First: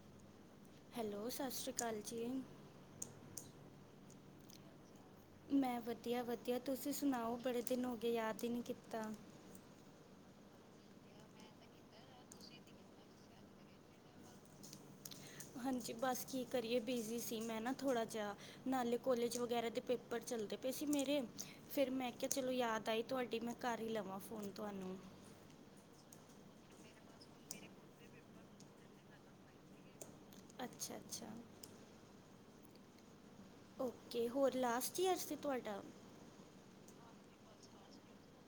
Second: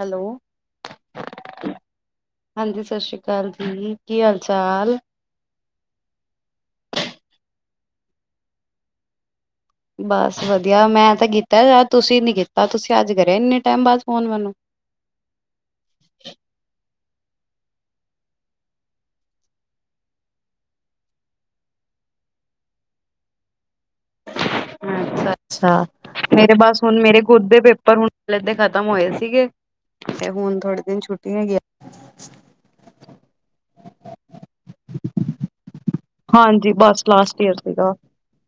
Hello hello ਸਤਿ ਸ਼੍ਰੀ ਅਕਾਲ ਜੀ ਹਾਂਜੀ ਸਤਿ ਸ੍ਰੀ ਅਕਾਲ ਜੀ। ਕੀ ਹਾਲ ਚਾਲ। ਮੈਂ ਵਧੀਆ ਵਧੀਆ ਤੁਸੀਂ ਸੁਣਾਓ ਬੜੇ ਦਿਨ ਹੋ ਗਏ ਯਾਦ ਹੀ ਨਹੀਂ ਕੀਤਾ। ਬਸ ਵਧੀਆ ਮੈਂ ਤਾਂ ਕੀਤਾ ਯਾਰ ਤੁਸੀਂ ਨੀ ਕੀਤਾ ਤੁਸੀਂ ਅੱਜ ਕਰਿਆ ਇੰਨੇ ਟਾਈਮ ਬਾਅਦ ਫੋਨ ਮੈਨੂੰ। ਹਾਂਜੀ ਬਸ ਕੀ ਕਰੀਏ। ਬਿਜ਼ੀ ਸੀ ਮੈਂ ਨਾ ਥੋੜਾ ਜਿਹਾ ਨਾਲੇ ਕੋਲੇਜ ਵਗੈਰਾ ਦੇ ਪੇਪਰ ਚੱਲਦੇ ਪਏ ਸੀ ਮੇਰੇ ਫਿਰ ਮੈਂ ਕਿਹਾ ਚਲੋ ਯਾਦ ਆਈ ਤੁਹਾਡੀ ਮੈਂ ਕਰ ਹੀ ਲਵਾਂ ਫੋਨ ਤ ਅੱਛਾ ਅੱਛਾ ਮੇਰੇ ਬਸ ਹੁਣ ਮੇਰੇ ਖੁਦ ਦੇ ਪੇਪਰ ਹੁਣ ਕੋਲੇਜ ਦੇ ਖਤਮ ਹੋਏ ਸੀਗੇ। ਤੇ ਹੁਣ ਥੋੜੇ ਅੱਛਾ ਦਿਨ ਅੱਛਾ ਛੁੱਟੀ ਹੈਗੀਆ ਓਕੇ। ਹੋਰ ਲਾਸਟ ਈਅਰ ਸੀ ਤੁਹਾਡਾ? ਹਾਂਜੀ ਬਸ ਲਾਸਟ ਈਅਰ ਸੀਗਾ।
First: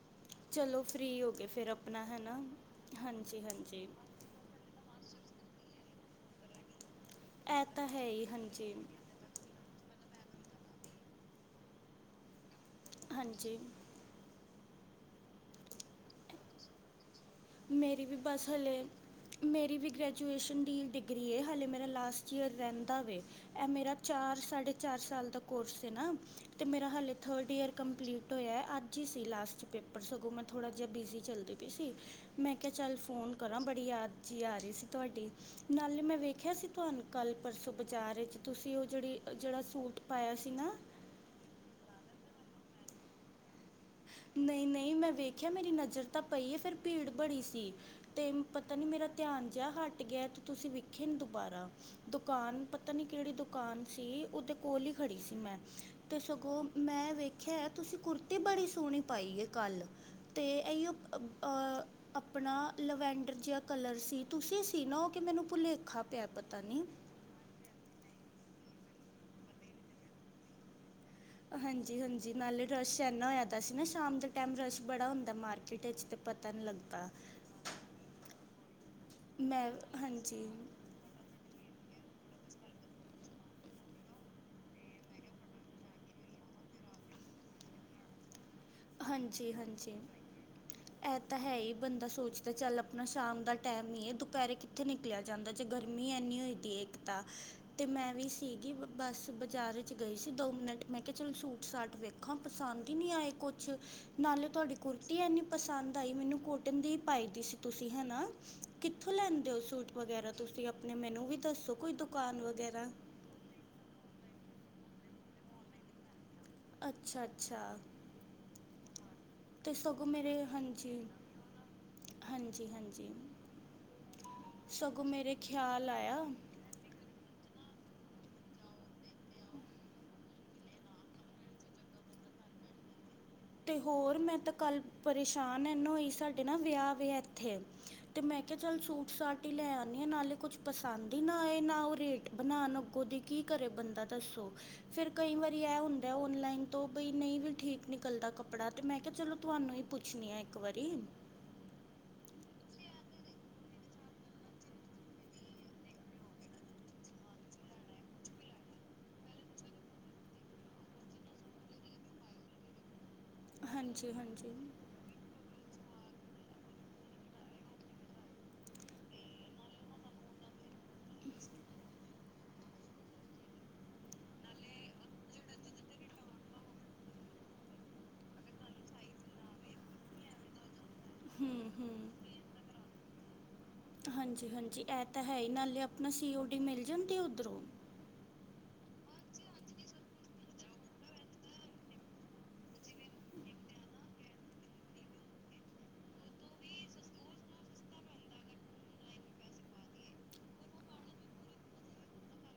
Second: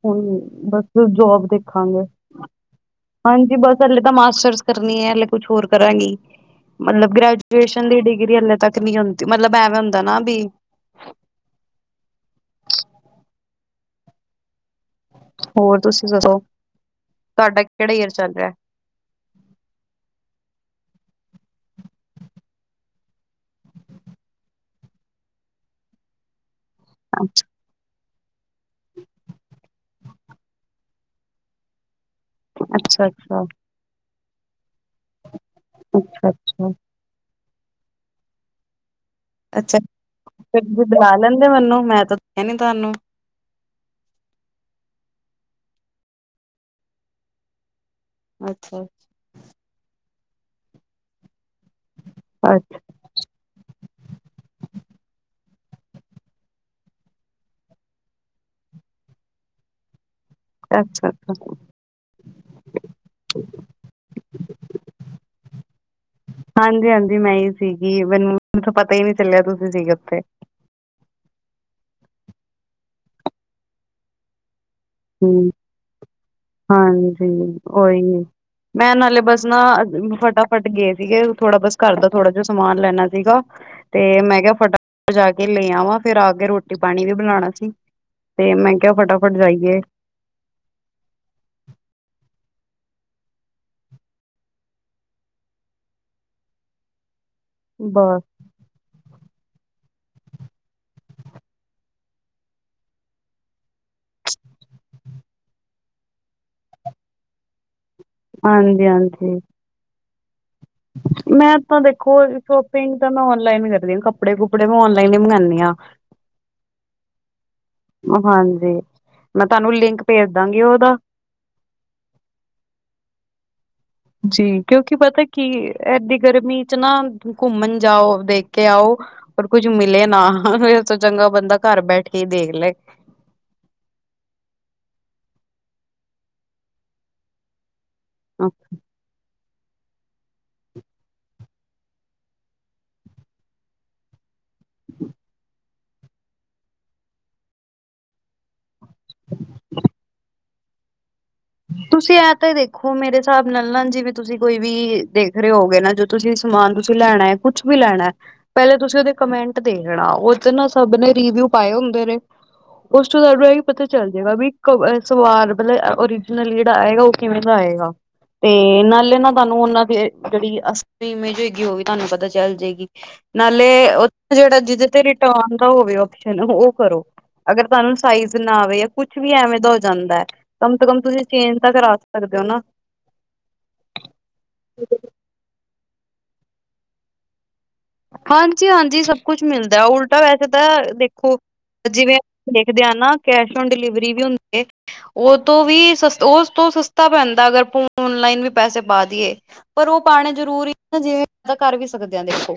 ਹਮ ਚਲੋ ਬਸ ਫ੍ਰੀ ਹੋ ਜੋਬ ਗਏ ਫਿਰ ਆਪਣਾ ਦੇਖਾਂਗੇ ਹੈ ਨਾ ਹਾਂਜੀ ਬਸ ਹਲੇ ਤਾਂ ਮਾਸਟਰਸ ਕਰਨੀ ਐ। ਕੁਛ ਹੋਰ ਕਰਾਂਗੀ। ਮਤਲਬ ਇਹ ਤਾਂ ਗ੍ਰੈਜੂਏਸ਼ਨ ਦੀ ਹੈ ਹੀ ਡਿਗਰੀ ਹਲੇੇ ਹਾਂਜੀ ਤੱਕ ਨਹੀਂ ਹੁੰਦੀ ਮਤਲਬ ਐਵੇਂ ਹੁੰਦਾ ਨਾ ਬੀ ਹਾਂਜੀ। ਹੋਰ ਤੁਸੀਂ ਦਸੋ। ਮੇਰੀ ਵੀ ਬਸ ਹਾਲੇ ਮੇਰੀ ਵੀ ਗ੍ਰੇਜੂਏਸ਼ਨ ਦੀ ਡਿਗ ਗ੍ਰਿਏ ਹਾਲੇ ਮੇਰਾ ਲਾਸਟ ਈਯਰ ਰੇਂਦਾ ਵੇ, ਐ ਮੇਰਾ ਚਾਰ ਸਾਢੇ ਚਾਰ ਸਾਲ ਦਾ ਕੋਰਸ ਐ ਨਾਂ ਮੇਰਾ ਹਲੇ ਥਰਡ ਈਅਰ ਕੰਪਲੀਟ ਹੋਇਆ, ਅੱਜ ਹੀ ਸੀ ਲਾਸਟ ਪੇਪਰ, ਸਗੋਂ ਮੈਂ ਥੋੜ੍ਹਾ ਜਿਹਾ ਬਿਜ਼ੀ ਚੱਲਦੀ ਪਈ ਸੀ ਅ ਮੈਂ ਕਿਆ ਚੱਲ ਅੱਛਾ ਫੋਨ ਅੱਛਾ ਕਰਾਂ ਬੜੀ ਯਾਦ ਜੀ ਆ ਰਹੀ ਸੀ ਤੁਆਡੀ। ਨਾਲੇ ਮੈਂ ਅੱਛਾ ਵੇਖਿਆ ਸੀ ਅੱਛਾ ਤੁਹਾਨੂੰ ਕੱਲ ਪਰਸੋਂ ਬਾਜ਼ਾਰ ਇੱਚ ਤੁਸੀਂ ਔ ਜਿਹੜੀ ਜਿਹੜਾ ਅੱਛਾ, ਸੂਟ ਪਾਇਆ ਸੀ ਫੇਰ ਨਾ ਤੁਸੀਂ ਬੁਲਾ ਲੈਂਦੇ ਮੈਂਨੁੰ ਮੈਂ ਤਾਂ ਏਨੇਂ ਤੁਹਾਨੂੰ ਨਈਂ ਨਈਂ, ਮੈਂ ਵੇਖਿਆ ਮੇਰੀ ਨਜ਼ਰ ਤਾਂ ਪਈ ਏ ਫੇਰ ਭੀੜ ਬੜੀ ਸੀ। ਤੇ ਪਤਾ ਅੱਛਾ ਨੀਂ ਮੇਰਾ ਧਿਆਨ ਜਿਹਾ ਹਟ ਗਿਆ ਤੇ ਤੁਸੀਂ ਵਿਖੇ ਨਈਂ ਦੁਬਾਰਾ। ਦੁਕਾਨ, ਅੱਛਾ ਪਤਾ ਨੀਂ ਕਿਹੜੀ ਦੁਕਾਨ ਸੀ ਔਦੇ ਕੋਲ ਹੀ ਖੜੀ ਸੀ ਮੈਂ। ਤੇ ਸਗੋਂ ਮੈਂ ਵੇਖਿਆ ਏ ਤੁਸੀਂ ਕੁਰਤੀ ਬੜੀ ਸੋਹਣੀ ਪਾਈਏ ਕੱਲ। ਤੇ ਏਇਯੋ ਅੱਛਾ ਆ ਅੱਛਾ ਆ ਆ ਆਪਣਾ ਲਵੈਂਡਰ ਜਿਹਾ ਕਲਰ ਸੀ, ਤੁਸੀਂ ਸੀ ਨਾ ਔ ਕਿ ਮੈਨੂੰ ਭੁਲੇਖਾ ਪਿਆ ਪਤਾ ਨੀਂ। ਹਾਂਜੀ ਹਾਂਜੀ ਮੈਂ ਹੀ ਸੀਗੀ ਮੈਨੂੰ ਤਾਂ ਪਤਾ ਹੀ ਨਹੀਂ ਚੱਲਿਆ ਤੁਸੀਂ ਸੀਗੇ ਓਥੇ। ਹਾਂਜੀ ਹਾਂਜੀ, ਨਾਲੇ ਰਸ਼ ਏਨਾਂ ਹੋਇਆ ਦਾ ਸੀ ਨਾ ਸ਼ਾਮ ਦੇ ਟੈਮ ਰਸ਼ ਬੜਾ ਹੁੰਦਾ ਹੁਂ, ਮਾਰਕੀਟ ਵਿੱਚ ਤੇ ਪਤਾ ਨਹੀਂ ਲੱਗਦਾ ਹਾਂਜੀ ਉਹੀ ਏ, ਮੈਂ ਨਾਲੇ ਬਸ ਨਾ ਮੈਂ ਹਾਂਜੀ ਫਟਾਫਟ ਗਏ ਸੀਗੇ ਥੋੜਾ ਬਸ ਘਰਦਾ ਥੋੜਾ ਜਿਹਾ ਸਮਾਨ ਲੈਣਾ ਸੀਗਾ ਤੇ ਮੈਂ ਕਿਹਾ ਫਟਾਫਟ ਜਾ ਕੇ ਲੈ ਆਵਾਂ ਫੇਰ ਆ ਕੇ ਰੋਟੀ-ਪਾਣੀ ਵੀ ਬਣਾਣਾ ਸੀ। ਤੇ ਮੈਂ ਕਿਹਾ ਫਟਾਫਟ ਜਾਈਏ। ਏ ਤਾਂ ਹੈ ਈ ਬੰਦਾ ਸੋਚਦਾ ਚੱਲ ਆਪਣਾ ਸ਼ਾਮ ਦਾ ਟੈਮ ਈ ਐ। ਦੁਪੇਰੇ ਕਿੱਥੇ ਨਿਕਲਿਆ ਜਾਂਦਾ ਜੇ ਗਰਮੀ ਐਨੀ ਹੋਏ ਦੀ ਏ ਇੱਕ ਤਾਂ। ਤੇ ਮੈਂ ਬਸ ਵੀ ਸੀਗੀ ਬੱਸ ਬਾਜ਼ਾਰ ਚ ਗਈ ਸੀ ਦੋ ਮਿੰਟ। ਮੈਂ ਕਿਹਾ ਚਲ ਸੂਟ-ਸਾਟ ਵੇਖਾਂ ਪਸੰਦ ਈ ਨਹੀਂ ਆਏ ਕੁ ਝ ਨਾਲੇ ਤੁਆਡੀ ਕੁਰਤੀ ਏਨੀਂ ਪਸੰਦ ਆਈ ਮੈਨੂੰ ਕੋਟਨ ਦੀ ਈ ਪਾਈ ਦੀ ਸੀ ਤੁਸੀਂ। ਹੇਨਾਂ ਹਾਂਜੀ ਕਿੱਥੋਂ ਹਾਂਜੀ ਲੈਂਦੇ ਹੋ ਸੂਟ? ਵਗੈਰਾ ਤੁਸੀਂ ਆਪਣੇ ਮੈਨੂੰ ਵੀ ਮੈਂ ਦੱਸੋ ਤਾਂ ਕੋਈ ਦੇਖੋ ਦੁਕਾਨ ਵਗੈਰਾ ਸ਼ੋਪਿੰਗ ਤਾਂ ਮੈਂ ਔਨਲਾਈਨ ਕਰਦੀ ਹਾਂ ਕੱਪੜੇ ਕੁਪ ਕੱਪੜੇ ਮੈਂ ਔਨਲਾਈਨ ਹੀ ਮੰਗਾਂਣੀ ਆਂ। ਅੱਛਾ। ਅੱਛਾ ਮੈਂ ਤੇ ਤੁਹਾਨੂੰ ਲਿੰਕ ਸਗੋਂ ਭੇਜ ਮੇਰੇ ਦਾਂਗੀ ਉਹਦਾ। ਹਾਂਜੀ, ਹਾਂਜੀ ਹਾਂਜੀ। ਜੀ। ਕਿਉਂਕਿ ਸਗੋਂ ਪਤਾ ਮੇਰੇ ਕੀ ਖਿਆਲ ਏਡੀ ਆਇਆ ਗਰਮੀ ਚ ਨਾ ਘੁੰਮਣ ਜਾਓ, ਦੇਖ ਕੇ ਆਓ, ਪਰ ਕੁੱਝ ਮਿਲੇ ਨਾ, ਏਸ ਤੋ ਚੰਗਾ ਬੰਦਾ ਘਰ ਬੈਠ ਕੇ ਹੀ ਦੇਖ ਲੇ। ਤੇ ਹੋਰ, ਮੈਂ ਤਾਂ ਕੱਲ ਪਰੇਸ਼ਾਨ ਏਨਾ ਹੋਈ ਸਾਡੇ ਨਾ ਵਿਆਹ ਵੇ, ਇੱਥੇ। ਤੇ, ਮੈਂ ਕਿਹਾ, ਚੱਲ ਸੂਟ-ਸਾਟ ਲੈ ਆਂਨੀ ਆ ਨਾਲੇ ਕੁਛ ਪਸੰਦ ਹੀ ਨਾ ਆਏ, ਨਾ ਉਹ ਰੇਟ ਬਨਾਣ ਅੱਗੋਂ ਦੇ ਕੀ ਕਰੇ ਬੰਦਾ ਦੱਸੋ। ਫਿਰ ਕਈ ਵਾਰੀ ਐ ਹੁੰਦਾ ਔਨਲਾਈਨ ਤੋਂ ਬਈ, ਨਹੀਂ ਵੀ ਠੀਕ ਨਿਕਲ ਬੰਦਾ ਕੱਪੜਾ ਮੈਂ ਕਿਹਾ ਚਲੋ, ਤੁਹਾਨੂੰ ਹੀ ਪੁੱਛਣੀ ਹੈ। ਇੱਕ ਵਾਰੀ, ਤੁਸੀਂ ਐ ਤੇ ਦੇਖੋ, ਮੇਰੇ ਹਿਸਾਬ ਨਾਲ ਨਾ ਜਿਵੇ ਤੁਸੀ, ਕੋਈ ਵੀ ਦੇਖ ਰਹੇ ਹੋਗੇ ਨਾ ਜੋ ਤੁਸੀ ਸਮਾਨ ਤੁਸੀ ਲੈਣਾ ਆ ਕੁਛ ਵੀ ਲੈਣਾ, ਪਹਿਲੇ ਤੁਸੀਂ ਉਹਦੇ ਕਮੈਂਟ ਦੇਖ ਲੈਣਾ ਉਹਦੇ ਤੇ ਨਾ, ਸਭ ਨੇ ਰਿਵਿਊ ਪਾਏ ਹੁੰਦੇ ਨੇ। ਉਸ ਤੁਾਨੂੰ ਇਹ ਪਤਾ ਚੱਲ ਹਾਂਜੀ ਜਾਏਗਾ ਵੀ ਹਾਂਜੀ ਸਵਾਦ ਬਣਾਇਆ ਓਰਿਜ [unintelligible] ਉਹ ਕਿਵੇਂ ਦਾ ਆਏਗਾ ਤੇ ਨਾਲੇ ਨਾ ਤੁਹਾਨੂੰ ਉਹਨਾਂ ਦੀ ਜਿਹੜੀ ਅਸਲੀ ਇਮੇਜ ਹੋਗੀ ਉਹ ਵੀ ਤੁਹਾਨੂੰ ਪਤਾ ਚੱਲ ਜੇਗੀ, ਨਾਲੇ ਉਹਦਾ ਜਿਹੜਾ ਜਿਹਦੇ ਤੇ ਰਿਟਰਨ ਦਾ ਹੋਵੇ ਆਪਸ਼ਨ ਉਹ ਕਰੋ। ਅਗਰ ਤੁਹਾਨੂੰ ਸਾਈਜ਼ ਨਾ ਆਵੇ ਕੁਝ ਵੀ ਐਵੇਂ ਦਾ ਹੋ ਜਾਂਦੈ ਕਮ ਸੇ ਕਮ ਤੁਸੀ, ਚੇਂਜ ਹੂੰ ਤਾਂ ਹੂੰ ਕਰਾ ਸਕਦੇ ਹੋ ਨਾ। ਹਾਂਜੀ। ਹਾਂਜੀ। ਐ ਤਾਂ ਹੈ ਹੀ ਨਾਲ ਸੀਓਡੀ ਮਿਲ ਜਾਂਦੀ ਉਧਰੋਂ? ਹਾਂਜੀ। ਹਾਂਜੀ। ਸਭ ਕੁਝ ਮਿਲਦਾ ਉਲਟਾ ਵੈਸੇ ਤਾਂ ਦੇਖੋ, ਜਿਵੇਂ ਦੇਖਦੇ ਆ ਨਾ ਕੈਸ਼ ਔਨ ਡਿਲੀਵਰੀ ਵੀ ਹੁੰਦੀ ਹ, ਉਹ ਤੋਂ ਵੀ ਉਸ ਤੋਂ ਸਸਤਾ ਪੈਂਦਾ, ਅਗਰ ਔਨਲਾਈਨਦ ਵੀ ਪੈਸੇ ਪਾ ਦੀਏ, ਪਰ ਉਹ ਪਾਣੀ ਜਰੂਰੀ ਨਾ ਜੇ ਕਰ ਵੀ ਸਕਦੇ ਆ ਦੇਖੋ।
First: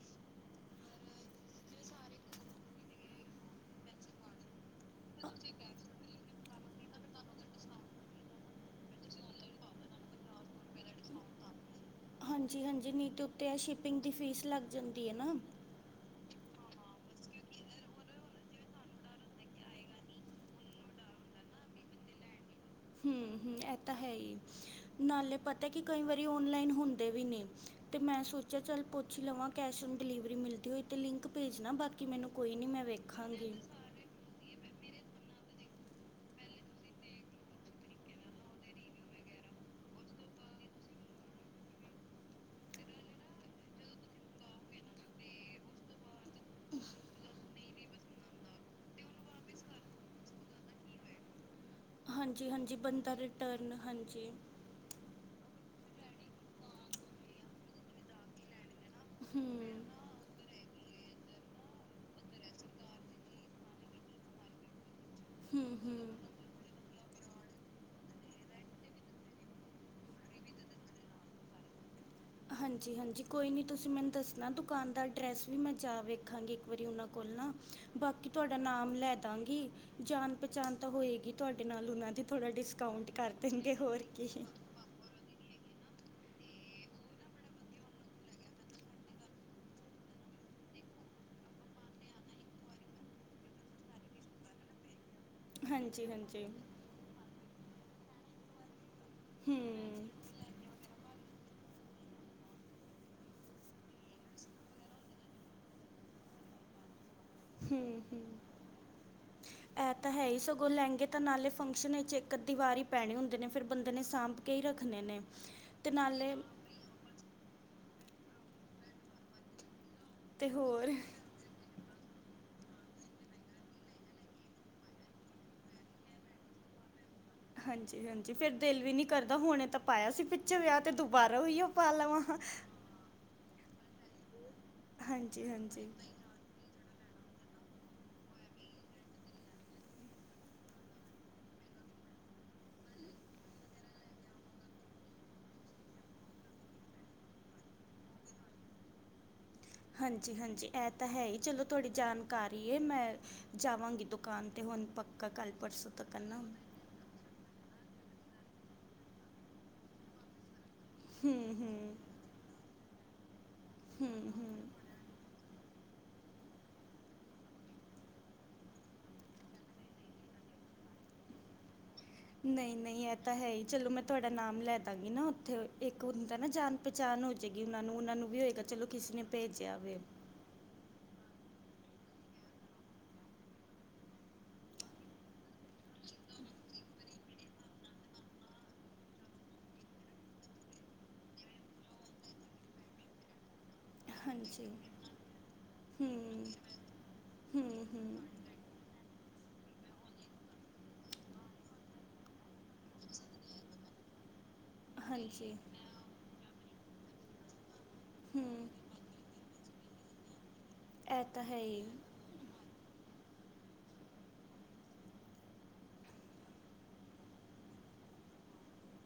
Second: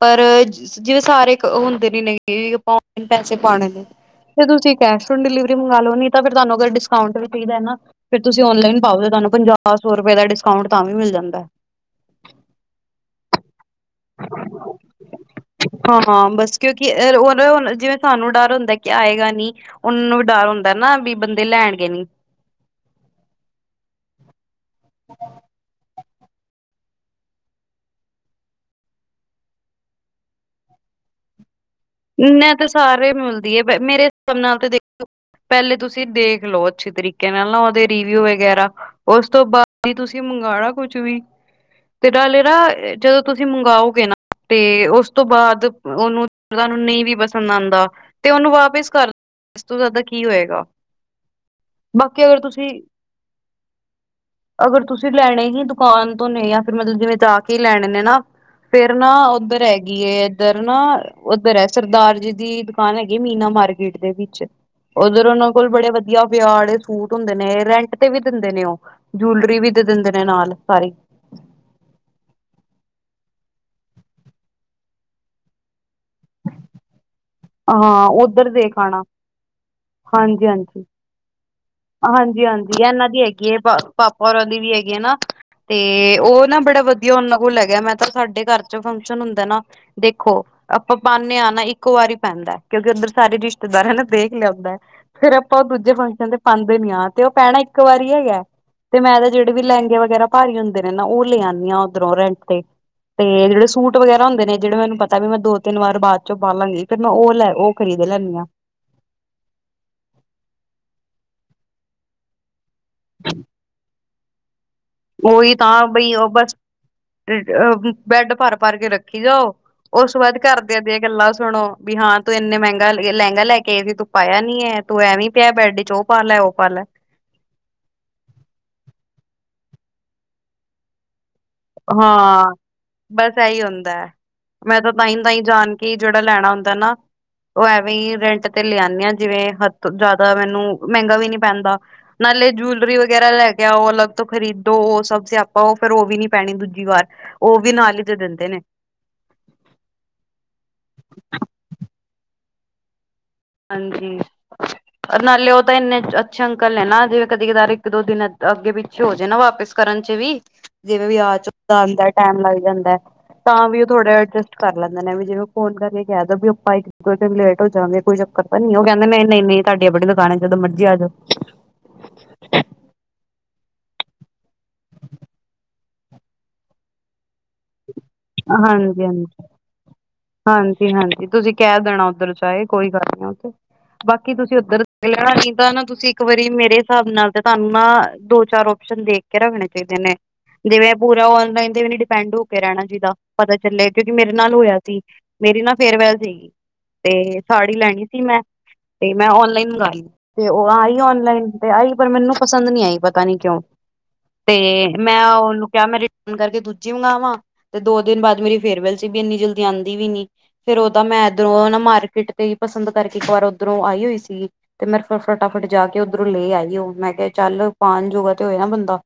ਪਰ ਜਿਵੇਂ ਸਾਰੇ ਓ ਹੁੰਦੇ ਨੇ ਫੋਨ ਚ ਪੈਸੇ ਪਾਣੇ, ਤੇ ਤੁਸੀਂ ਕੈਸ਼ ਓਂਨ ਡਿਲਿਵਰੀ ਮੰਗਾ ਲਓ ਨਹੀਂ ਤਾਂ, ਫਿਰ ਤੁਹਾਨੂੰ ਅਗਰ ਡਿਸਕਾਉਂਟ ਵੀ ਚਾਹੀਦਾ ਨਾ, ਫਿਰ ਤੁਸੀਂ ਔਨਲਾਈਨ ਪਾਓ, ਤੁਹਾਨੂੰ ਪੰਜਾ- ਸੋ ਦਾ ਡਿਸਕਾਉਂਟ ਤਾਂ ਵੀ ਮਿਲ ਜਾਂਦਾ ਐ। ਹਾਂਜੀ। ਹਾਂਜੀ। ਨੀਟੂ ਕੈਸ਼ ਈ ਫੀਸ ਲੱਗ ਜਾਂਦੀ ਏ ਨਾ ਹਾਂ, ਬਸ ਕਿਉਂਕਿ ਉਹ ਜਿਵੇਂ ਸਾਨੂੰ ਡਰ ਹੁੰਦਾ ਕਿ, ਆਏਗਾ ਨੀ ਉਹਨਾਂ ਨੂੰ ਵੀ ਡਰ ਹੁੰਦਾ ਨਾ ਵੀ ਬੰਦੇ ਲੈਣਗੇ ਨੀ। ਹੂੰ ਹੂੰ ਇਹ ਤਾਂ ਹੈ ਨਾਲੇ ਪਤਾ ਕੀ ਕਈ ਵਾਰੀ ਓਨਲਾਈਨ ਹੁੰਦੇ ਵੀ ਨੀ ਤੇ, ਮੈਂ ਸੋਚਿਆ ਚੱਲ ਪੁੱਛ ਲਵਾਂ ਕੈਸ਼ ਡਿਲੀਵਰੀ ਮਿਲਦੀ ਹੋਈ ਤੇ ਲਿੰਕ ਭੇਜ ਮ ਤਾਂ ਸਾਰੇ ਮਿਲਦੀ ਹੈ ਮੇਰੇ [unintelligible] ਪਹਿਲੇ ਤੁਸੀਂ ਦੇਖਲੋ ਅੱਛੀ ਤਰੀਕੇ ਨਾਲ ਨਾ ਓਦੇ ਰਿਵਿਊ ਵਗੈਰਾ, ਉਸ ਤੋਂ ਬਾਅਦ ਵੀ ਤੁਸੀਂ ਮੰਗਾਣਾ ਕੁਛ ਵੀ ਤੇ ਨਾਲ਼ੇ ਨਾ, ਜਦੋਂ ਤੁਸੀਂ ਮੰਗਾਓਗੇ ਨਾ ਤੇ ਉਸ ਤੋਂ ਬਾਅਦ ਓਨੂੰ ਤੁਹਾਨੂੰ ਨਹੀਂ ਵੀ ਪਸੰਦ ਆਉਂਦਾ ਤੇ, ਉਹਨੂੰ ਵਾਪਿਸ ਕਰ ਇਸ ਤੋ, ਜ਼ਿਆਦਾ ਕੀ ਹੋਏਗਾ। ਬਾਕੀ ਅਗਰ ਹਾਂਜੀ। ਤੁਸੀਂ ਹਾਂਜੀ। ਬੰਦਾ ਰਿਟਰਨ, ਹਾਂਜੀ। ਅਗਰ ਤੁਸੀਂ ਲੈਣੇ ਦੁਕਾਨ ਤੋਂ ਨੇ ਜਾਂ ਫਿਰ ਮਤਲਬ ਜਿਵੇਂ ਜਾ ਕੇ ਲੈਣੇ ਨੇ, ਨਾ ਫੇਰ ਨਾ ਹੂੰ ਉੱਧਰ ਹੈਗੀ ਏ ਇੱਧਰ ਨਾ ਉੱਧਰ ਹੈ, ਸਰਦਾਰ ਜੀ ਦੀ ਦੁਕਾਨ ਹੈਗੀ ਮੀਨਾ ਮਾਰਕੀਟ ਦੇ ਵਿੱਚ। ਉਧਰ ਉਹਨਾਂ ਕੋਲ ਹੂੰ ਬੜੇ ਹੂੰ ਵਧੀਆ ਵਿਆਹ ਆਲੇ ਸੂਟ ਹੁੰਦੇ ਨੇ ਰੈਂਟ ਤੇ ਵੀ ਦਿੰਦੇ ਨੇ ਉਹ, ਜੂਲਰੀ ਵੀ ਦੇ ਦਿੰਦੇ ਨੇ ਨਾਲ ਸਾਰੀ। ਹਾਂਜੀ-ਹਾਂਜੀ। ਕੋਈ ਨਹੀਂ ਤੁਸੀਂ ਮੈਨੂੰ ਦੱਸਣਾ ਦੁਕਾਨ ਦਾ ਐਡਰੈਸ ਵੀ, ਮੈਂ ਜਾ ਵੇਖਾਂਗੀ ਇੱਕ ਵਾਰੀ ਉਹਨਾਂ ਕੋਲ ਨਾ ਹਾਂ ਬਾਕੀ ਉੱਧਰ ਤੁਹਾਡਾ ਦੇਖ ਨਾਮ ਆਣਾ ਲੈ ਦਾਂਗੀ ਜਾਣ- ਹਾਂਜੀ ਪਹਿਚਾਣ ਹਾਂਜੀ ਤਾਂ ਹੋਏਗੀ ਤੁਹਾਡੀ। ਹਾਂਜੀ। ਹਾਂਜੀ। ਇਹਨਾਂ ਦੀ ਹੈਗੀ ਹੈ, ਦੇਣਗੇ ਹੋਰ ਪਾਪਾ ਕੀ ਹੋਰਾਂ ਦੀ ਵੀ ਹੈਗੀ ਹੈ, ਨਾ। ਤੇ ਉਹ ਨਾ ਬੜਾ ਵਧੀਆ ਉਹਨਾਂ ਕੋਲ ਹੈਗਾ। ਮੈਂ ਤਾਂ, ਸਾਡੇ ਘਰ ਚ ਫੰਕਸ਼ਨ ਹੁੰਦਾ ਨਾ ਦੇਖੋ ਆਪਾਂ ਪਾਦੇ ਆਂ ਨਾ ਇੱਕੋ ਵਾਰੀ ਪੈਂਦਾ ਕਿਉਂਕਿ ਉੱਧਰ ਸਾਰੇ ਰਿਸ਼ਤੇਦਾਰਾਨੇ ਦੇਖ ਲਿਆ ਹੂੰਦੈ। ਫੇਰ, ਆਪਾਂ ਉਹ ਦੂਜੇ ਹਾਂਜੀ ਫੰਕਸ਼ਨ ਹਾਂਜੀ ਤੇ ਯਾਂ ਤੇ ਉਹ ਪੈਣਾ ਇੱਕ ਵਾਰੀ ਹੈਗਾ। ਤੇ ਮੈਂ ਤਾਂ ਜਿਹੜੇ ਵੀ ਲਹਿੰਗੇ ਹੂੰ ਵਗੈਰਾ ਭਾਰੀ ਹੁੰਦੇ ਨੇ ਨਾ ਉਹ ਲੇ ਆਦੀ ਹਾਂ ਉੱਧਰੋਂ ਰੈਂਟ ਤੇ-ਤੇ ਜਿਹੜੇ ਸੂਟ ਵਗੈਰਾ ਹੁੰਦੇ ਨੇ ਜਿਹੜੇ ਮੈਨੂੰ ਪਤਾ ਵੀ ਮੈਂ ਦੋ, ਤਿੰਨ ਵਾਰ ਬਾਅਦ ਚੋਂ ਪਾਾਲਾਂਗੀ। ਹੂੰ ਹੂੰ ਇਹ ਤਾਂ ਹੈ ਹੀ ਸਗੋਂ ਲਹਿੰਗੇ ਤਾਂ ਨਾਲੇ ਫੰਕਸ਼ਨ 'ਚ ਇੱਕ ਅਧੀ ਵਾਰ ਪੈਣੇ ਹੁੰਦੇ ਨੇ ਫਿਰ ਬੰਦੇ ਨੇ ਸਾਂਭ ਕੇ ਹੀ ਰੱਖਣੇ ਨੇ ਉਹੀ ਤਾਂ ਅਤੇ ਬਈ ਨਾਲੇ ਬਸ ਆ ਬੈਡ ਭਰ ਭਰ ਕੇ ਰੱਖੀ ਜਾਓ। ਉਸ ਤੋਂ ਬਾਅਦ ਅਤੇ ਘਰਦਿਆਂ ਹੋਰ ਦੀਆਂ ਗੱਲਾਂ ਸੁਣੋ ਵੀ ਹਾਂ ਤੂੰ ਇੰਨੇ ਮਹਿੰਗਾ ਲਹਿੰਗਾ ਲੈ ਕੇ ਆਏ ਸੀ ਤੂੰ ਪਾਇਆ ਨੀ ਹੈ ਤੂੰ ਐਂ ਵੀ ਪਿਆ ਬੈਡ ਚ ਉਹ ਪਾ ਲੈ ਉਹ ਪਾ ਲੈ। ਹਾਂਜੀ ਹਾਂਜੀ ਫੇਰ ਦਿਲ ਵੀ ਨੀ ਕਰਦਾ ਹੁਣੇ ਤਾਂ ਪਾਇਆ ਸੀ ਪਿੱਛੇ ਵਿਆਹ ਤੇ ਦੁਬਾਰਾ ਉਹੀਓ ਪਾ ਲਵਾਂ ਹਾਂ ਬਸ ਇਹੀ ਹੁੰਦਾ। ਹੁੰਦਾ ਮੈਂ ਤਾਂ ਤਹੀ ਤਹੀਂ ਹਾਂਜੀ ਜਾਣ ਹਾਂਜੀ ਕੇ ਜਿਹੜਾ ਲੈਣਾ ਹੁੰਦਾ ਨਾ ਉਹ ਐਵੇਂ ਹੀ ਰੈਂਟ ਤੇ ਲਿਆਂਦੇ ਹਾਂ ਜਿਵੇਂ ਹੱਦ ਜ਼ਿਆਦਾ ਮੈਨੂੰ ਮਹਿੰਗਾ ਵੀ ਨੀ ਪੈਂਦਾ ਨਾਲੇ ਜੂਲਰੀ ਵਗੈਰਾ ਲੈ ਗਿਆ ਉਹ ਅਲੱਗ ਤੋਂ ਖਰੀਦੋ ਉਹ ਸਬ ਆਪਾਂ ਉਹ ਫੇਰ ਉਹ ਵੀ ਨੀ। ਪੈਣੀ ਦੂਜੀ ਵਾਰ ਉਹ ਵੀ ਨਾਲ ਹੀ ਤੇ ਦਿੰਦੇ ਨੇ। ਹਾਂਜੀ- ਹਾਂਜੀ ਇਹ ਤਾਂ ਹੈ ਹੀ ਚਲੋ ਤੁਹਾਡੀ ਜਾਣਕਾਰ ਇਹ ਮੈਂ ਜਾਵਾਂਗੀ ਹਾਂਜੀ ਦੁਕਾਨ 'ਤੇ ਹੁਣ ਪੱਕਾ ਨਾਲੇ ਕੱਲ੍ਹ ਉਹ ਤਾਂ ਪਰਸੋਂ ਇੰਨੇ ਤੱਕ ਨਾ ਅੱਛੇ ਹੂੰ ਅੰਕਲ ਨੇ ਨਾ ਜਿਵੇਂ ਕਦੇ ਕਦਾਰ ਇੱਕ ਦੋ ਦਿਨ ਅੱਗੇ ਪਿੱਛੇ ਹੋ ਜਾ ਨਾ ਵਾਪਿਸ ਕਰਨ ਚ ਵੀ ਜਿਵੇਂ ਵਿਆਜ ਚ ਹੂੰ ਆਦਾ ਟੈਮ ਲੱਗ ਜਾਂਦਾ ਐ। ਤਾਂ ਵੀ ਉਹ ਥੋੜ੍ਹਾ ਜਹਾ ਹੂੰ ਹੂੰ ਅਡਜਸਟ ਕਰ ਲੈਂਦੇ ਨੇ ਵੀ ਜੇ ਉਹ ਫੋਨ ਕਰਕੇ ਕਹਿ ਦਓ ਵੀ ਆਪਾਂ ਇੱਕ ਦਿਨ ਲੇਟ ਹੋ ਜਾਵਾਂਗੇ ਕੋਈ ਪਤਾ ਨੀ ਉਹ ਕਹਿੰਦੇ ਨਹੀਂ ਨਹੀਂ ਨਹੀਂ ਤੁਹਾਡੀ ਆਪਣੀ ਦੁਕਾਨ ਹੈ ਜਦੋਂ ਮਰਜੀ ਆ ਜਾਓ। ਨਹੀਂ ਨਹੀਂ ਇਹ ਤਾਂ ਹੈ ਹੀ ਚਲੋ ਮੈਂ ਤੁਹਾਡਾ ਨਾਮ ਲੈ ਦਾਂਗੀ ਨਾ ਉੱਥੇ ਇੱਕ ਹਦਾ ਨਾ ਜਾਣ ਪਹਿਚਾਣ ਹੋ ਜਾਏਗੀ। ਉਹ ਨੂੰ ਨੂੰ ਵੀ ਹੋਏਗਾ ਚਲੋ ਹਾਂਜੀ ਕਿਸੇ ਨੇ -ਹਾਂਜੀ, ਭੇਜਿਆ ਵੇ ਹਾਂਜੀ -ਹਾਂਜੀ ਤੁਸੀਂ ਕਹਿ ਦੇਣਾ ਉੱਧਰ ਚਾਹੇ ਕੋਈ ਗੱਲ ਨੀ ਬਾਕੀ ਤੁਸੀਂ ਉੱਧਰ ਲੈਣਾ ਨ ਤਾਂ ਤੁਸੀਂ ਇੱਕ ਵਾਰੀ ਮੇਰੇ ਹਿਸਾਬ ਨਾਲ ਤੇ ਤੁਹਾਨੂੰ ਨਾ ਦੋ ਚਾਰ ਓਪਸ਼ਨ ਦੇਖ ਕੇ ਰੱਖਣੇ ਚਾਹੀਦੇ ਨੇ, ਜਿਵੇਂ ਪੂਰਾ ਓਨਲਾਈਨ ਤੇ ਵੀ ਨੀ ਡਿਪੈਂਡ ਹੋ ਕੇ ਰਹਿਣਾ ਚਾਹੀਦਾ। ਪਤਾ ਚੱਲੇ। ਕਿਉਂਕਿ ਮੇਰੇ ਨਾਲ ਹਾਂਜੀ ਹੋਇਆ ਸੀ ਮੇਰੀ ਨਾ ਫੇਅਰਵੈਲ ਹੂੰ ਸੀਗੀ ਤੇ ਸਾੜੀ ਹੂੰ ਲੈਣੀ ਸੀ ਹੂੰ ਮੈਂ ਤੇ ਮੈਂ ਓਨਲਾਈਨ ਤੇ ਉਹ ਆਈ ਓਨਲਾਈਨ ਤੇ ਆਈ ਪਰ ਮੈਨੂੰ ਪਸੰਦ ਨੀ ਆਈ ਪਤਾ ਨੀ ਕਿਉਂ ਤੇ ਮੈਂ ਹਾਂਜੀ ਉਹਨੂੰ ਕਿਹਾ ਮੈਂ ਰਿਟਰਨ ਕਰਕੇ ਦੂਜੀ ਮੰਗਾਵਾਂ ਦੋ ਦਿਨ ਬਾਅਦ ਮੇਰੀ ਹੂੰ ਫੇਅਰੈਲ ਸੀ ਵੀ ਇੰਨੀ ਜਲਦੀ ਆਂਦੀ ਵੀ ਨੀ। ਫੇਰ ਉਹਦਾ ਇਹ ਮੈਂ ਤਾਂ ਹੈ ਇਧਰੋਂ ਨਾ ਹੀ ਮਾਰਕੀਟ ਤੇ ਹੀ ਪਸੰਦ ਕਰਕੇ ਇੱਕ ਵਾਰ ਉਧਰੋਂ ਆਈ ਹੋਈ ਸੀਗੀ ਤੇ ਮੇ ਫ ਫਟਾਫਟ ਜਾ ਕੇ ਉੱਧਰੋਂ ਲੈ ਆਈ ਉਹ ਮੈਂ ਕਿਹਾ ਚੱਲ ਪਾਉਣ ਜੋਗਾ ਤੇ ਹੋਇ ਨਾ ਬੰਦਾ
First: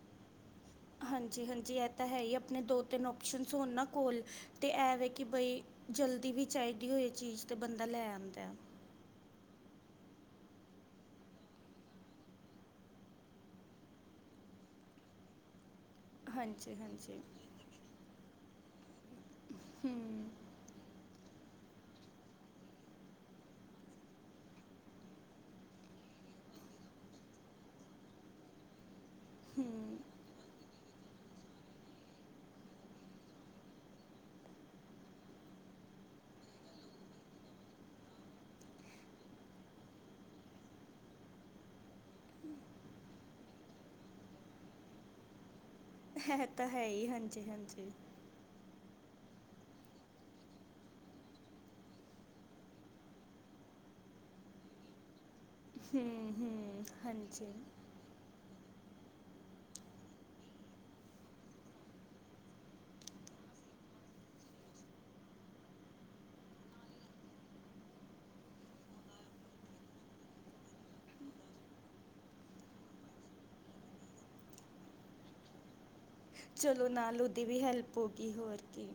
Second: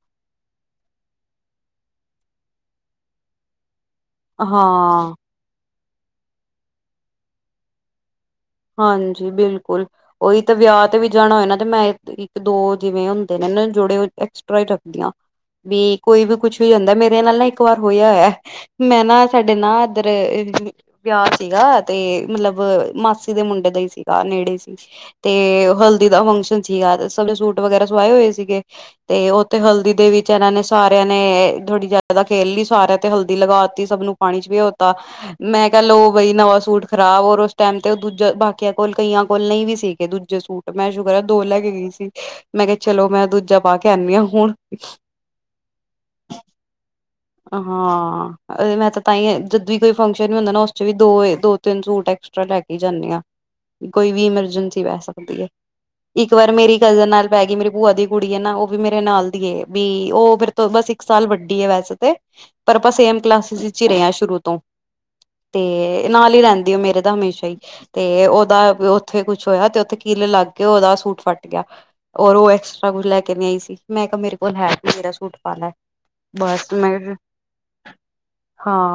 ਹਾਂਜੀ ਹਾਂਜੀ ਇਹ ਤਾਂ ਹੈ ਹੀ ਆਪਣੇ ਦੋ ਤਿੰਨ ਓਪਸ਼ਨ ਹੋਣ ਨਾ। ਕੋਲ ਤੇ ਐ ਵ ਹਾਂ ਕਿ ਬਈ ਜਲਦੀ ਵੀ ਚਾਹੀਦੀ ਹੋਏ ਚੀਜ਼ ਤੇ ਬੰਦਾ ਲੈ ਆਉਂਦਾ ਹਾਂਜੀ ਬਿਲਕੁਲ ਉਹੀ ਤਾਂ ਵਿਆਹ ਤੇ ਵੀ ਜਾਣਾ ਹੋਏ ਨਾ ਤੇ ਮੈਂ ਇੱਕ ਦੋ ਜਿਵੇਂ ਹੁੰਦੇ ਨੇ ਜੌੜੇ ਐਕਸਟਰਾ ਹੀ ਰੱਖਦੀ ਆ ਵੀ ਕੋਈ ਵੀ ਕੁਛ ਹੋ ਹਾਂਜੀ ਜਾਂਦਾ ਹਾਂਜੀ ਮੇਰੇ ਨਾਲ ਨਾ ਇੱਕ ਵਾਰ ਹੋਇਆ ਹੋਇਆ ਮੈਂ ਨਾ ਸਾਡੇ ਨਾ ਇਧਰ ਹੂੰ ਵਿਆ ਸੀਗਾ ਤੇ ਮਤਲਬ ਮਾਸੀ ਦੇ ਮੁੰਡੇ ਦਾ ਹੀ ਸੀਗਾ ਨੇੜੇ ਸੀ ਤੇ ਹਲਦੀ ਦਾ ਫੰਕਸ਼ਨ ਸੀਗਾ ਸੋਹਣੇ ਸੂਟ ਵਗੈਰਾ ਸਵਾਏ ਹੋਏ ਸੀਗੇ ਤੇ ਉੱਥੇ ਹਲਦੀ ਹੂੰ ਦੇ ਵਿੱਚ ਇਹਨਾਂ ਨੇ ਸਾਰਿਆਂ ਨੇ ਨੇ ਥੋੜੀ ਜਿਆਦਾ ਖੇਲ ਲਈ ਸਾਰਿਆਂ ਤੇ ਹਲਦੀ ਲਗਾ ਦਿੱਤੀ ਸਭ ਨੂੰ ਪਾਣੀ ਚ ਵੀ ਹੋਤਾ ਮੈਂ ਕਹਿ ਲੋਓ ਬਈ ਨਵਾਂ ਸੂਟ ਖਰਾਬ ਔਰ ਉਸ ਟਾਈਮ ਤੇ ਦੂਜਾ ਬਾਕੀਆਂ ਕੋਲ ਕਈਆਂ ਕੋਲ ਨਹੀਂ ਵੀ ਸੀਗੇ ਦੂਜੇ ਸੂਟ ਮੈਂ ਸ਼ੁ ਕਰ ਦੋ ਲੈ ਕੇ ਗਈ ਸੀ ਮੈਂ ਕਿਹਾ ਚਲੋ ਮੈਂ ਦੂਜਾ ਪਾ ਕੇ ਆਂਦੀ ਆ ਹੁਣ ਇਹ ਤਾਂ ਹੈ ਹੀ ਹਾਂਜੀ ਹਾਂਜੀ ਹਾਂ ਮੈਂ ਤੇ ਤਾਂ ਹੀ ਜਦ ਵੀ ਕੋਈ ਫੰਕਸ਼ਨ ਵੀ ਹੁੰਦਾ ਨਾ ਉਸ 'ਚ ਵੀ ਦੋ ਦੋ ਤਿੰਨ ਸੂਟ ਐਕਸਟਰਾ ਲੈ ਕੇ ਜਾਂਦੇ ਹਾਂ ਕੋਈ ਵੀ ਐਮਰਜੈਂਸੀ ਪੇ ਸਕਦੀ ਹੈ। ਇੱਕ ਹੂੰ ਵਾਰ ਮੇਰੀ ਹੂੰ ਕਜ਼ਨ ਨਾਲ ਪੈ ਹਾਂਜੀ ਗਈ ਮੇਰੀ ਭੂਆ ਦੀ ਕੁੜੀ ਹੈ ਨਾ ਉਹ ਵੀ ਮੇਰੇ ਨਾਲ ਦੀ ਵੀ ਉਹ ਫੇਿਰ ਤੋਂ ਬਸ ਇੱਕ ਸਾਲ ਵੱਡੀ ਹੈ ਵੈਸੇ ਪਰ ਆਪਾਂ ਸੇਮ ਕਲਾਸ ਵਿਚ ਹੀ ਰਹੇ ਹਾਂ ਸ਼ੁਰੂ ਤੋਂ, ਤੇ ਨਾਲ ਹੀ ਰਹਿੰਦੀ ਮੇਰੇ ਦਾ ਹਮੇਸ਼ਾ ਹੀ ਤੇ ਉਹਦਾ ਉਥੇ ਕੁਛ ਹੋਇਆ ਤੇ ਉਥੇ ਕਿਲ ਲੱਗ ਕੇ ਓਦਾ ਸੂਟ ਫਟ ਗਿਆ ਔਰ ਉਹ ਐਕਸਟਰਾ ਕੁਛ ਲੈ ਕੇ ਨੀ ਆਈ ਸੀ ਮੈਂ ਕਿਹਾ ਮੇਰੇ ਕੋਲ ਹੈ ਮੇਰਾ ਸੂਟ ਪਾ ਲੈ। ਚਲੋ ਨਾਲ ਉਹਦੀ ਵੀ ਹੈਲਪ ਹੋ ਗਈ ਹੋਰ ਕੇ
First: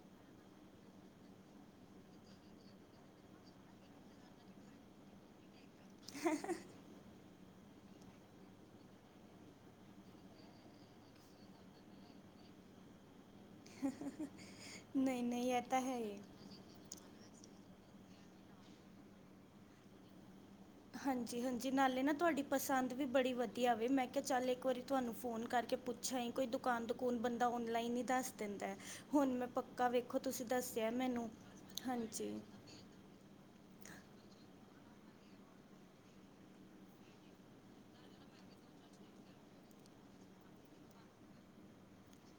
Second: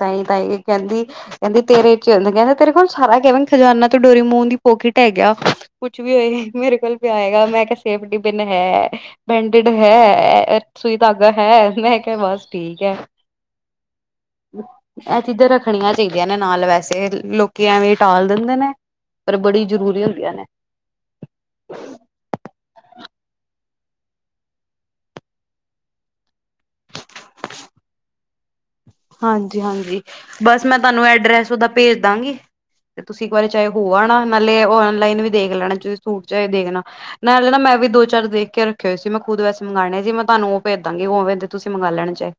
ਤ ਕਹਿੰਦੀ ਕਹਿੰਦੀ ਤੇਰੇ ਚ ਕਹਿੰਦੇ ਤੇਰੇ ਕੋਲ ਸਾਰਾ ਕ ਖਜਾਨਾ ਤੋਂ ਡੋਰੀ ਮੂਨ ਦੀ ਪੋਕਿਟ ਹੈਗਾ। ਕੁਛ ਵੀ ਹੋਏ ਮੇਰੇ ਕੋਲ ਹੈਗਾ ਮੈਂ ਕਿਹਾ ਸੇਫਟੀ ਪੀਨ ਹੈ ਬੈਂਡਡ ਹੈ ਸੂਈ ਧਾਗਾ ਹੈ। ਮੈਂ ਕਿਹਾ ਬਸ ਠੀਕ ਹੈ। ਇਹ ਨਹੀਂ ਚੀਜਾ ਨਹੀਂ ਤਾਂ ਰੱਖਣੀਆਂ ਹੈ ਹੀ ਚਾਹੀਦੀਆਂ ਨੇ ਨਾਲ ਵੈਸੇ ਲੋਕ ਐਵੇਂ ਟਾਲ ਦਿੰਦੇ ਨੇ ਪਰ ਬੜੀ ਜ਼ਰੂਰੀ ਹੁੰਦੀਆਂ ਨੇ। ਹਾਂਜੀ ਹਾਂਜੀ ਨਾਲੇ ਨਾ ਤੁਹਾਡੀ ਪਸੰਦ ਵੀ ਬੜੀ ਵਧੀਆ ਵੇ ਮੈਂ ਕਿਹਾ ਚੱਲ ਇੱਕ ਵਾਰੀ ਤੁਹਾਨੂੰ ਫੋਨ ਕਰਕੇ ਪੁੱਛਿਆ ਹੀ ਕੋਈ ਦੁਕਾਨ ਦੁਕੂਨ ਬੰਦਾ ਔਨਲਾਈਨ ਹੀ ਦੱਸ ਦਿੰਦਾ। ਹੁਣ ਮੈਂ ਹਾਂਜੀ ਪੱਕਾ ਹਾਂਜੀ ਵੇਖੋ ਤੁਸੀਂ ਬਸ ਮੈਂ ਦੱਸਿਆ ਤੁਹਾਨੂੰ ਮੈਨੂੰ ਐਡਰੈਸ ਓਦਾਂ ਭੇਜ ਹਾਂਜੀ ਦਾਂਗੀ ਤੇ ਤੁਸੀਂ ਇੱਕ ਵਾਰੀ ਚਾਹੇ ਹੋ ਆਉਣਾ ਨਾਲੇ। ਓਨਲਾਈਨ ਵੀ ਦੇਖ ਲੈਣਾ ਸੂਟ ਚ ਦੇਖਣਾ ਨਾਲ਼ੇ ਨਾ ਮੈਂ ਵੀ ਦੋ ਚਾਰ ਦੇਖ ਕੇ ਰੱਖੇ ਹੋਏ ਸੀ ਮੈਂ ਖੁਦ ਵੈਸੇ ਮੰਗਵਾਉਣੇ ਸੀ। ਮੈਂ ਤੁਹਾਨੂੰ ਉਹ ਭੇਜ ਦਾਂਗੀ ਉਵੇਂ ਤੁਸੀਂ ਮੰਗ ਲੈਣੇ ਚਾਹੇ।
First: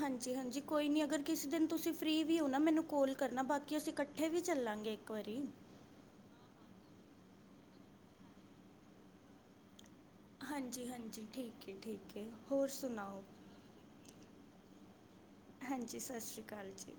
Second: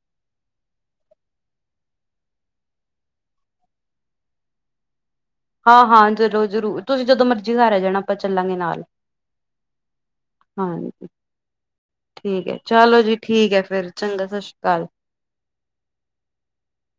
ਹਾਂਜੀ ਹਾਂਜੀ ਕੋਈ ਨੀ ਅਗਰ ਕਿਸੇ ਦਿਨ ਤੁਸੀਂ ਫ੍ਰਰੀ ਵੀ ਹੋ ਨਾ ਮੈਨੂੰ ਕੋਾਲ ਕਰਨਾ ਬਾਕੀ ਅਸੀਂ ਇਕੱਠੇ ਵੀ ਚੱਲਾਂਗੇ ਇੱਕ ਵਾਰੀ ਹਾਂ ਹਾਂ ਜ਼ਰੂਰ ਜ਼ਰੂਰ ਤੁਸੀਂ ਜਦੋਂ ਮਰਜੀੀ ਘਰ ਆ ਜਾਣਾ ਆਪਾਂ ਚੱਲਾਂਗੇ ਨਾਲ ਹਾਂਜੀ ਠੀਕ ਹੈ ਚਲੋ ਜੀ ਠੀਕ ਹੈ ਫੇਿਰ ਚੰਗਾ। ਸਤਿ ਸ਼੍ਰੀ ਅਕਾਲ।। ਹਾਂਜੀ ਸਤਿ ਸ੍ਰੀ ਅਕਾਲ ਜੀ।।